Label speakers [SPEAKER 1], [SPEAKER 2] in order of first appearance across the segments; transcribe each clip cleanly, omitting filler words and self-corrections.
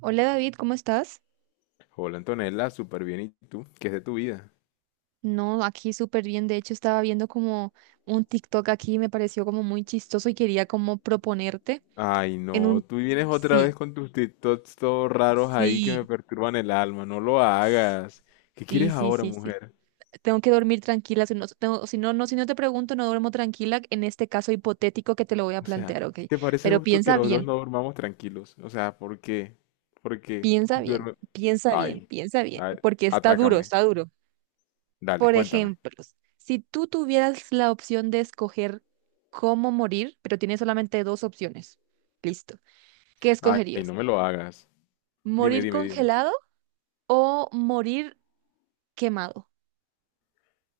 [SPEAKER 1] Hola David, ¿cómo estás?
[SPEAKER 2] Hola Antonella, súper bien. ¿Y tú? ¿Qué es de tu vida?
[SPEAKER 1] No, aquí súper bien. De hecho, estaba viendo como un TikTok aquí y me pareció como muy chistoso y quería como proponerte
[SPEAKER 2] Ay,
[SPEAKER 1] en
[SPEAKER 2] no,
[SPEAKER 1] un.
[SPEAKER 2] tú vienes otra
[SPEAKER 1] Sí,
[SPEAKER 2] vez con tus TikToks todos raros ahí que me
[SPEAKER 1] sí,
[SPEAKER 2] perturban el alma. No lo hagas. ¿Qué
[SPEAKER 1] sí,
[SPEAKER 2] quieres
[SPEAKER 1] sí,
[SPEAKER 2] ahora,
[SPEAKER 1] sí, sí.
[SPEAKER 2] mujer?
[SPEAKER 1] Tengo que dormir tranquila, si no, si no te pregunto, no duermo tranquila en este caso hipotético que te lo voy a
[SPEAKER 2] O sea,
[SPEAKER 1] plantear, ¿ok?
[SPEAKER 2] ¿te parece
[SPEAKER 1] Pero
[SPEAKER 2] justo que
[SPEAKER 1] piensa
[SPEAKER 2] los dos
[SPEAKER 1] bien,
[SPEAKER 2] no durmamos tranquilos? O sea, ¿por qué? ¿Por qué?
[SPEAKER 1] piensa bien,
[SPEAKER 2] Duerme.
[SPEAKER 1] piensa bien,
[SPEAKER 2] Ay,
[SPEAKER 1] piensa bien,
[SPEAKER 2] ay,
[SPEAKER 1] porque está duro,
[SPEAKER 2] atácame.
[SPEAKER 1] está duro.
[SPEAKER 2] Dale,
[SPEAKER 1] Por
[SPEAKER 2] cuéntame.
[SPEAKER 1] ejemplo, si tú tuvieras la opción de escoger cómo morir, pero tienes solamente dos opciones, listo, ¿qué
[SPEAKER 2] Ay,
[SPEAKER 1] escogerías?
[SPEAKER 2] no me lo hagas. Dime,
[SPEAKER 1] ¿Morir
[SPEAKER 2] dime, dime.
[SPEAKER 1] congelado o morir quemado?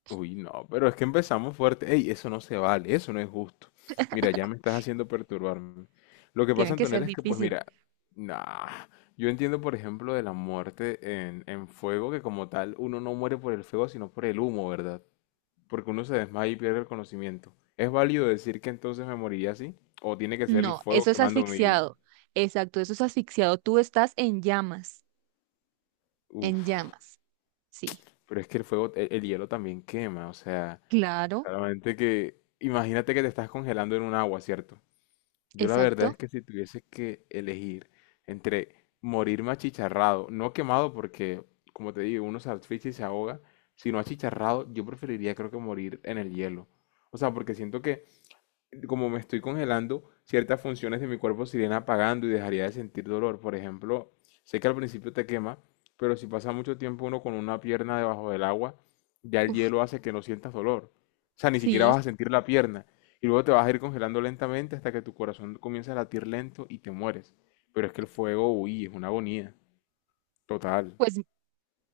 [SPEAKER 2] Uy, no, pero es que empezamos fuerte. Ey, eso no se vale, eso no es justo. Mira, ya me estás haciendo perturbarme. Lo que
[SPEAKER 1] Tiene
[SPEAKER 2] pasa,
[SPEAKER 1] que ser
[SPEAKER 2] Antonella, es que, pues
[SPEAKER 1] difícil.
[SPEAKER 2] mira, nah, yo entiendo, por ejemplo, de la muerte en fuego, que como tal uno no muere por el fuego, sino por el humo, ¿verdad? Porque uno se desmaya y pierde el conocimiento. ¿Es válido decir que entonces me moriría así? ¿O tiene que ser el
[SPEAKER 1] No,
[SPEAKER 2] fuego
[SPEAKER 1] eso es
[SPEAKER 2] quemándome vivo?
[SPEAKER 1] asfixiado. Exacto, eso es asfixiado. Tú estás en llamas,
[SPEAKER 2] Uf,
[SPEAKER 1] en llamas. Sí,
[SPEAKER 2] pero es que el fuego, el hielo también quema, o sea,
[SPEAKER 1] claro,
[SPEAKER 2] solamente que, imagínate que te estás congelando en un agua, ¿cierto? Yo la verdad es
[SPEAKER 1] exacto.
[SPEAKER 2] que si tuviese que elegir entre morirme achicharrado, no quemado porque, como te digo, uno se asfixia y se ahoga, sino achicharrado, yo preferiría creo que morir en el hielo. O sea, porque siento que como me estoy congelando, ciertas funciones de mi cuerpo se irían apagando y dejaría de sentir dolor. Por ejemplo, sé que al principio te quema, pero si pasa mucho tiempo uno con una pierna debajo del agua, ya el
[SPEAKER 1] Uf,
[SPEAKER 2] hielo hace que no sientas dolor. O sea, ni siquiera vas
[SPEAKER 1] sí,
[SPEAKER 2] a sentir la pierna. Y luego te vas a ir congelando lentamente hasta que tu corazón comienza a latir lento y te mueres. Pero es que el fuego, uy, es una agonía. Total.
[SPEAKER 1] pues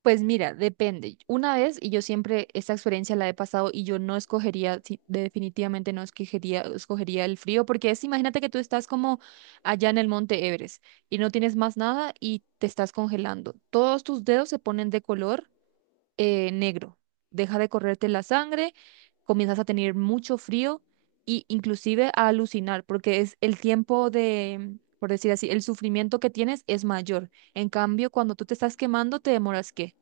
[SPEAKER 1] Pues mira, depende. Una vez, y yo siempre esta experiencia la he pasado y yo no escogería, sí, definitivamente no escogería, escogería el frío, porque es, imagínate que tú estás como allá en el Monte Everest y no tienes más nada y te estás congelando. Todos tus dedos se ponen de color negro. Deja de correrte la sangre, comienzas a tener mucho frío y inclusive a alucinar, porque es el tiempo de, por decir así, el sufrimiento que tienes es mayor. En cambio, cuando tú te estás quemando, te demoras, ¿qué?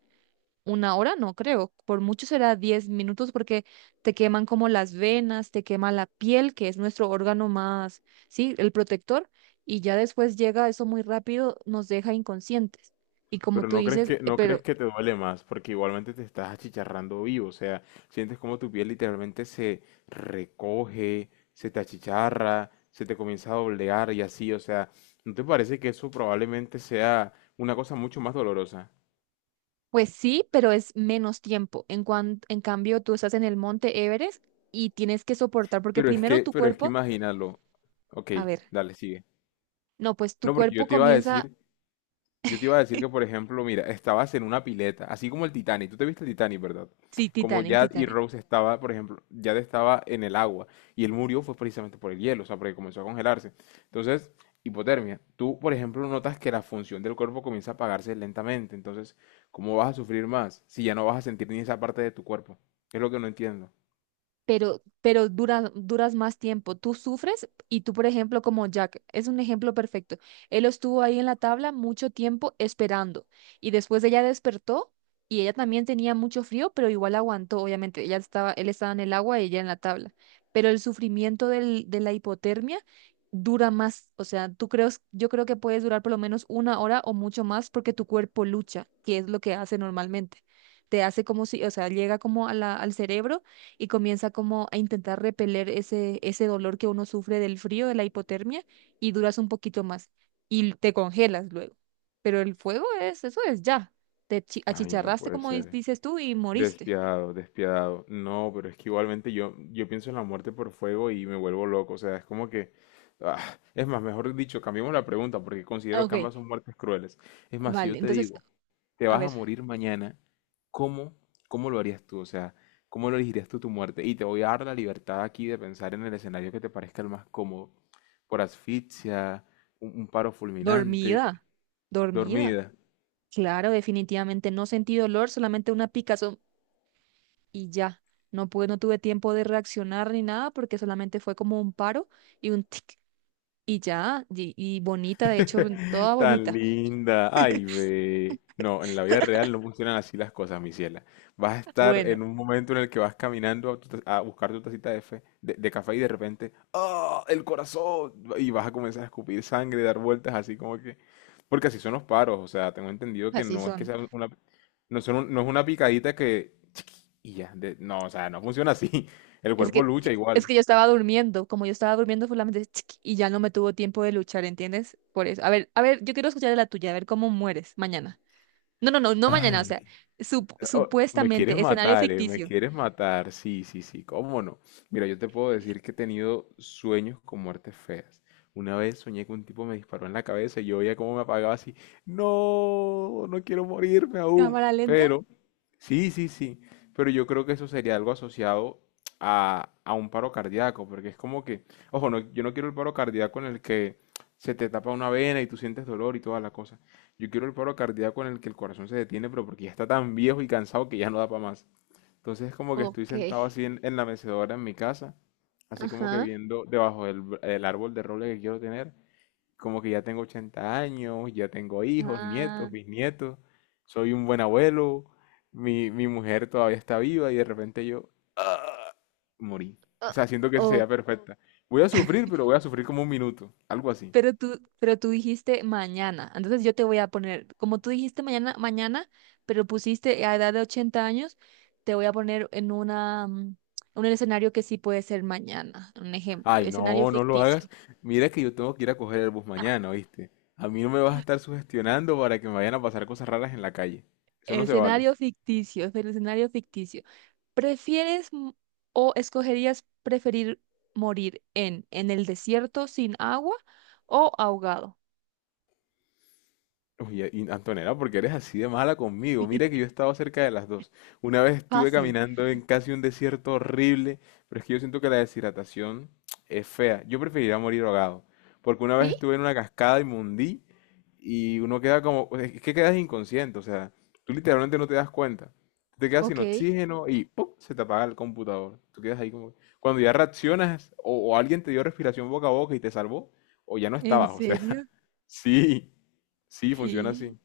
[SPEAKER 1] Una hora no creo, por mucho será 10 minutos porque te queman como las venas, te quema la piel, que es nuestro órgano más, sí, el protector, y ya después llega eso muy rápido, nos deja inconscientes. Y como
[SPEAKER 2] Pero
[SPEAKER 1] tú
[SPEAKER 2] no crees
[SPEAKER 1] dices,
[SPEAKER 2] que, no crees
[SPEAKER 1] pero
[SPEAKER 2] que te duele más, porque igualmente te estás achicharrando vivo, o sea, sientes como tu piel literalmente se recoge, se te achicharra, se te comienza a doblegar y así, o sea, ¿no te parece que eso probablemente sea una cosa mucho más dolorosa?
[SPEAKER 1] pues sí, pero es menos tiempo. En cambio, tú estás en el Monte Everest y tienes que soportar porque
[SPEAKER 2] Pero es
[SPEAKER 1] primero
[SPEAKER 2] que,
[SPEAKER 1] tu
[SPEAKER 2] pero es que
[SPEAKER 1] cuerpo,
[SPEAKER 2] imagínalo. Ok,
[SPEAKER 1] a ver,
[SPEAKER 2] dale, sigue.
[SPEAKER 1] no, pues tu
[SPEAKER 2] No, porque yo
[SPEAKER 1] cuerpo
[SPEAKER 2] te iba a
[SPEAKER 1] comienza,
[SPEAKER 2] decir Yo te iba a decir que, por ejemplo, mira, estabas en una pileta, así como el Titanic. Tú te viste el Titanic, ¿verdad?
[SPEAKER 1] sí,
[SPEAKER 2] Como
[SPEAKER 1] Titanic,
[SPEAKER 2] Jad y
[SPEAKER 1] Titanic.
[SPEAKER 2] Rose estaba, por ejemplo, Jad estaba en el agua y él murió fue precisamente por el hielo, o sea, porque comenzó a congelarse. Entonces, hipotermia. Tú, por ejemplo, notas que la función del cuerpo comienza a apagarse lentamente. Entonces, ¿cómo vas a sufrir más si ya no vas a sentir ni esa parte de tu cuerpo? Es lo que no entiendo.
[SPEAKER 1] Pero duras, duras más tiempo. Tú sufres y tú, por ejemplo, como Jack, es un ejemplo perfecto. Él estuvo ahí en la tabla mucho tiempo esperando y después ella despertó y ella también tenía mucho frío, pero igual aguantó, obviamente. Ella estaba, él estaba en el agua y ella en la tabla. Pero el sufrimiento de la hipotermia dura más, o sea, tú crees, yo creo que puedes durar por lo menos una hora o mucho más porque tu cuerpo lucha, que es lo que hace normalmente. Te hace como si, o sea, llega como a al cerebro y comienza como a intentar repeler ese dolor que uno sufre del frío, de la hipotermia, y duras un poquito más y te congelas luego. Pero el fuego es, eso es ya. Te
[SPEAKER 2] Ay, no
[SPEAKER 1] achicharraste,
[SPEAKER 2] puede
[SPEAKER 1] como
[SPEAKER 2] ser.
[SPEAKER 1] dices tú, y moriste.
[SPEAKER 2] Despiadado, despiadado. No, pero es que igualmente yo pienso en la muerte por fuego y me vuelvo loco. O sea, es como que... ah, es más, mejor dicho, cambiemos la pregunta porque considero
[SPEAKER 1] Ok,
[SPEAKER 2] que ambas son muertes crueles. Es más, si
[SPEAKER 1] vale.
[SPEAKER 2] yo te
[SPEAKER 1] Entonces,
[SPEAKER 2] digo, te
[SPEAKER 1] a
[SPEAKER 2] vas a
[SPEAKER 1] ver.
[SPEAKER 2] morir mañana, ¿cómo, cómo lo harías tú? O sea, ¿cómo lo elegirías tú tu muerte? Y te voy a dar la libertad aquí de pensar en el escenario que te parezca el más cómodo. Por asfixia, un paro fulminante,
[SPEAKER 1] Dormida, dormida.
[SPEAKER 2] dormida.
[SPEAKER 1] Claro, definitivamente no sentí dolor, solamente una picazón y ya. No pude, no tuve tiempo de reaccionar ni nada porque solamente fue como un paro y un tic y ya, y bonita, de hecho, toda
[SPEAKER 2] Tan
[SPEAKER 1] bonita.
[SPEAKER 2] linda. Ay, ve. No, en la vida real no funcionan así las cosas, mi ciela. Vas a estar
[SPEAKER 1] Bueno,
[SPEAKER 2] en un momento en el que vas caminando a buscar tu tacita de café y de repente, ¡ah! ¡El corazón! Y vas a comenzar a escupir sangre, dar vueltas así como que... Porque así son los paros, o sea, tengo entendido que
[SPEAKER 1] así
[SPEAKER 2] no es que
[SPEAKER 1] son.
[SPEAKER 2] sea una... No, no es una picadita que... chiqui, Y ya, no, o sea, no funciona así. El
[SPEAKER 1] Es
[SPEAKER 2] cuerpo
[SPEAKER 1] que,
[SPEAKER 2] lucha
[SPEAKER 1] es
[SPEAKER 2] igual.
[SPEAKER 1] que yo estaba durmiendo. Como yo estaba durmiendo, solamente y ya no me tuvo tiempo de luchar, ¿entiendes? Por eso. A ver, yo quiero escuchar de la tuya, a ver cómo mueres mañana. No, no, no, no mañana, o sea,
[SPEAKER 2] Ay. Oh, me quieres
[SPEAKER 1] supuestamente, escenario
[SPEAKER 2] matar, me
[SPEAKER 1] ficticio.
[SPEAKER 2] quieres matar. Sí, sí, sí, cómo no. Mira, yo te puedo decir que he tenido sueños con muertes feas. Una vez soñé que un tipo me disparó en la cabeza y yo veía cómo me apagaba así. No, no quiero morirme aún.
[SPEAKER 1] ¿Cámara lenta?
[SPEAKER 2] Pero, sí, sí, sí. Pero yo creo que eso sería algo asociado a un paro cardíaco, porque es como que, ojo, no, yo no quiero el paro cardíaco en el que se te tapa una vena y tú sientes dolor y toda la cosa. Yo quiero el paro cardíaco en el que el corazón se detiene, pero porque ya está tan viejo y cansado que ya no da para más. Entonces es como que estoy
[SPEAKER 1] Ok.
[SPEAKER 2] sentado así en la mecedora en mi casa, así como que
[SPEAKER 1] Ajá.
[SPEAKER 2] viendo debajo del árbol de roble que quiero tener, como que ya tengo 80 años, ya tengo hijos, nietos, bisnietos, soy un buen abuelo, mi mujer todavía está viva y de repente yo morí. O sea, siento que esa
[SPEAKER 1] Ah,
[SPEAKER 2] sería perfecta. Voy a sufrir, pero voy a sufrir como un minuto, algo así.
[SPEAKER 1] pero tú dijiste mañana. Entonces yo te voy a poner, como tú dijiste mañana, mañana, pero pusiste a edad de 80 años, te voy a poner en una, un escenario que sí puede ser mañana. Un ejemplo,
[SPEAKER 2] Ay,
[SPEAKER 1] escenario
[SPEAKER 2] no, no lo hagas.
[SPEAKER 1] ficticio.
[SPEAKER 2] Mira que yo tengo que ir a coger el bus mañana, ¿oíste? A mí no me vas a estar sugestionando para que me vayan a pasar cosas raras en la calle. Eso no se vale.
[SPEAKER 1] Escenario ficticio, es el escenario ficticio. ¿Prefieres o escogerías preferir morir en el desierto sin agua o ahogado?
[SPEAKER 2] Oye, y Antonella, ¿por qué eres así de mala conmigo? Mira que yo he estado cerca de las dos. Una vez estuve
[SPEAKER 1] Fácil.
[SPEAKER 2] caminando en casi un desierto horrible, pero es que yo siento que la deshidratación es fea. Yo preferiría morir ahogado, porque una vez
[SPEAKER 1] ¿Sí?
[SPEAKER 2] estuve en una cascada y me hundí y uno queda como, es que quedas inconsciente, o sea, tú literalmente no te das cuenta. Te quedas sin
[SPEAKER 1] Ok.
[SPEAKER 2] oxígeno y ¡pum! Se te apaga el computador. Tú quedas ahí como... Cuando ya reaccionas o alguien te dio respiración boca a boca y te salvó, o ya no
[SPEAKER 1] ¿En
[SPEAKER 2] estabas, o sea,
[SPEAKER 1] serio?
[SPEAKER 2] sí. Sí, funciona así.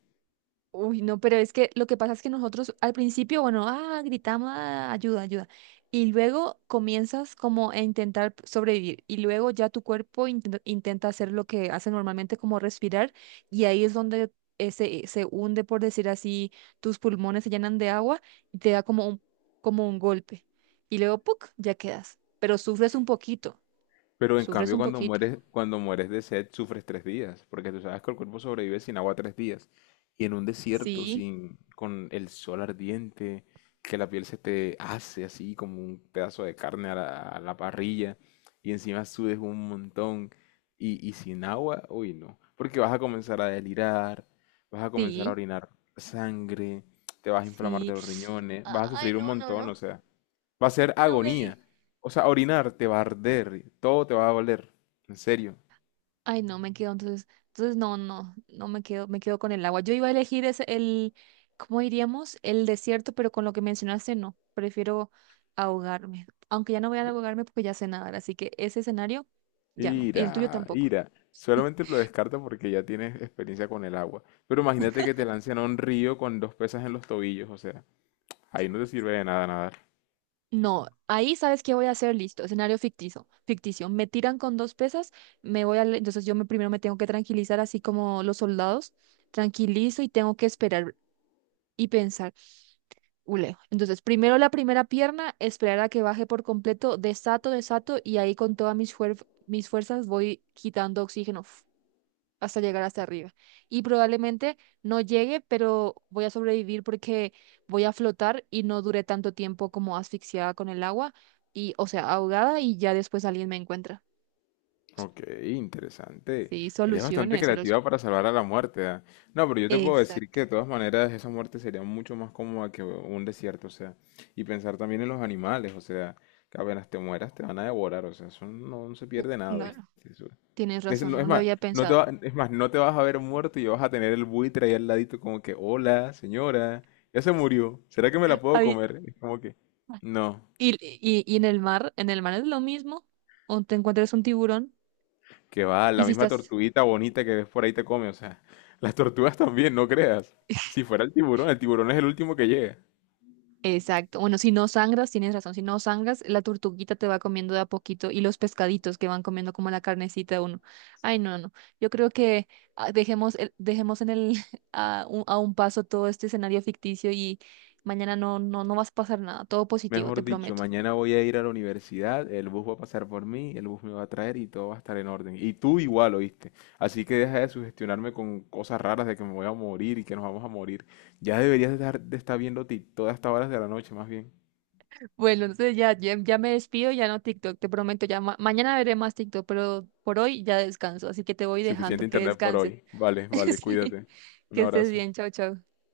[SPEAKER 1] Uy, no, pero es que lo que pasa es que nosotros al principio, bueno, ah, gritamos, "Ah, ayuda, ayuda". Y luego comienzas como a intentar sobrevivir y luego ya tu cuerpo intenta, hacer lo que hace normalmente como respirar y ahí es donde se hunde, por decir así, tus pulmones se llenan de agua y te da como un golpe. Y luego, ¡puc!, ya quedas. Pero sufres un poquito,
[SPEAKER 2] Pero en
[SPEAKER 1] sufres
[SPEAKER 2] cambio,
[SPEAKER 1] un poquito.
[SPEAKER 2] cuando mueres de sed, sufres 3 días, porque tú sabes que el cuerpo sobrevive sin agua 3 días. Y en un desierto,
[SPEAKER 1] Sí,
[SPEAKER 2] sin, con el sol ardiente, que la piel se te hace así como un pedazo de carne a la parrilla, y encima sudes un montón, y sin agua, uy, no. Porque vas a comenzar a delirar, vas a comenzar a
[SPEAKER 1] sí,
[SPEAKER 2] orinar sangre, te vas a inflamar
[SPEAKER 1] sí.
[SPEAKER 2] de los riñones, vas a
[SPEAKER 1] Ay,
[SPEAKER 2] sufrir un
[SPEAKER 1] no, no,
[SPEAKER 2] montón,
[SPEAKER 1] no,
[SPEAKER 2] o sea. Va a ser
[SPEAKER 1] no me
[SPEAKER 2] agonía.
[SPEAKER 1] digas.
[SPEAKER 2] O sea, orinar te va a arder, todo te va a doler. En serio.
[SPEAKER 1] Ay, no, me quedo, entonces no, no, no me quedo, me quedo con el agua. Yo iba a elegir ese, el, ¿cómo diríamos? El desierto, pero con lo que mencionaste, no, prefiero ahogarme. Aunque ya no voy a ahogarme porque ya sé nadar, así que ese escenario, ya no. Y el tuyo
[SPEAKER 2] Ira,
[SPEAKER 1] tampoco.
[SPEAKER 2] ira. Solamente lo descarta porque ya tienes experiencia con el agua. Pero imagínate que te lancen a un río con dos pesas en los tobillos, o sea, ahí no te sirve de nada nadar.
[SPEAKER 1] No, ahí sabes qué voy a hacer, listo, escenario ficticio, ficticio. Me tiran con dos pesas, me voy a, entonces yo me, primero me tengo que tranquilizar, así como los soldados, tranquilizo y tengo que esperar y pensar. Ule. Entonces, primero la primera pierna, esperar a que baje por completo, desato, desato, y ahí con todas mis fuerzas voy quitando oxígeno hasta llegar hasta arriba. Y probablemente no llegue, pero voy a sobrevivir porque voy a flotar y no duré tanto tiempo como asfixiada con el agua, y, o sea, ahogada, y ya después alguien me encuentra.
[SPEAKER 2] Ok, interesante.
[SPEAKER 1] Sí,
[SPEAKER 2] Eres bastante
[SPEAKER 1] soluciones, soluciones.
[SPEAKER 2] creativa para salvar a la muerte, ¿ah? No, pero yo te puedo decir
[SPEAKER 1] Exacto.
[SPEAKER 2] que de todas maneras esa muerte sería mucho más cómoda que un desierto, o sea, y pensar también en los animales, o sea, que apenas te mueras te van a devorar, o sea, eso no, no se pierde nada, ¿viste?
[SPEAKER 1] Claro,
[SPEAKER 2] Eso-
[SPEAKER 1] tienes
[SPEAKER 2] Es,
[SPEAKER 1] razón,
[SPEAKER 2] no-
[SPEAKER 1] no
[SPEAKER 2] es
[SPEAKER 1] lo
[SPEAKER 2] más,
[SPEAKER 1] había
[SPEAKER 2] no te
[SPEAKER 1] pensado.
[SPEAKER 2] va- Es más, no te vas a ver muerto y vas a tener el buitre ahí al ladito como que, hola, señora, ya se murió, ¿será que me la puedo
[SPEAKER 1] Ay,
[SPEAKER 2] comer? Es como que, no.
[SPEAKER 1] y en el mar es lo mismo, o te encuentras un tiburón
[SPEAKER 2] Que va,
[SPEAKER 1] y
[SPEAKER 2] la
[SPEAKER 1] si
[SPEAKER 2] misma
[SPEAKER 1] estás.
[SPEAKER 2] tortuguita bonita que ves por ahí te come, o sea, las tortugas también, no creas. Si fuera el tiburón es el último que llega.
[SPEAKER 1] Exacto, bueno, si no sangras, tienes razón, si no sangras, la tortuguita te va comiendo de a poquito y los pescaditos que van comiendo como la carnecita de uno. Ay, no, no, yo creo que ah, dejemos, dejemos en el, a un paso todo este escenario ficticio y mañana no, no, no vas a pasar nada, todo positivo,
[SPEAKER 2] Mejor
[SPEAKER 1] te
[SPEAKER 2] dicho,
[SPEAKER 1] prometo.
[SPEAKER 2] mañana voy a ir a la universidad, el bus va a pasar por mí, el bus me va a traer y todo va a estar en orden. Y tú igual, ¿oíste? Así que deja de sugestionarme con cosas raras de que me voy a morir y que nos vamos a morir. Ya deberías de estar viendo ti todas estas horas de la noche, más bien.
[SPEAKER 1] Bueno, entonces ya, ya, ya me despido, ya no TikTok, te prometo, ya mañana veré más TikTok, pero por hoy ya descanso, así que te voy
[SPEAKER 2] Suficiente
[SPEAKER 1] dejando, que
[SPEAKER 2] internet por
[SPEAKER 1] descanses.
[SPEAKER 2] hoy. Vale, vale,
[SPEAKER 1] Sí,
[SPEAKER 2] cuídate. Un
[SPEAKER 1] que estés
[SPEAKER 2] abrazo.
[SPEAKER 1] bien, chao, chao.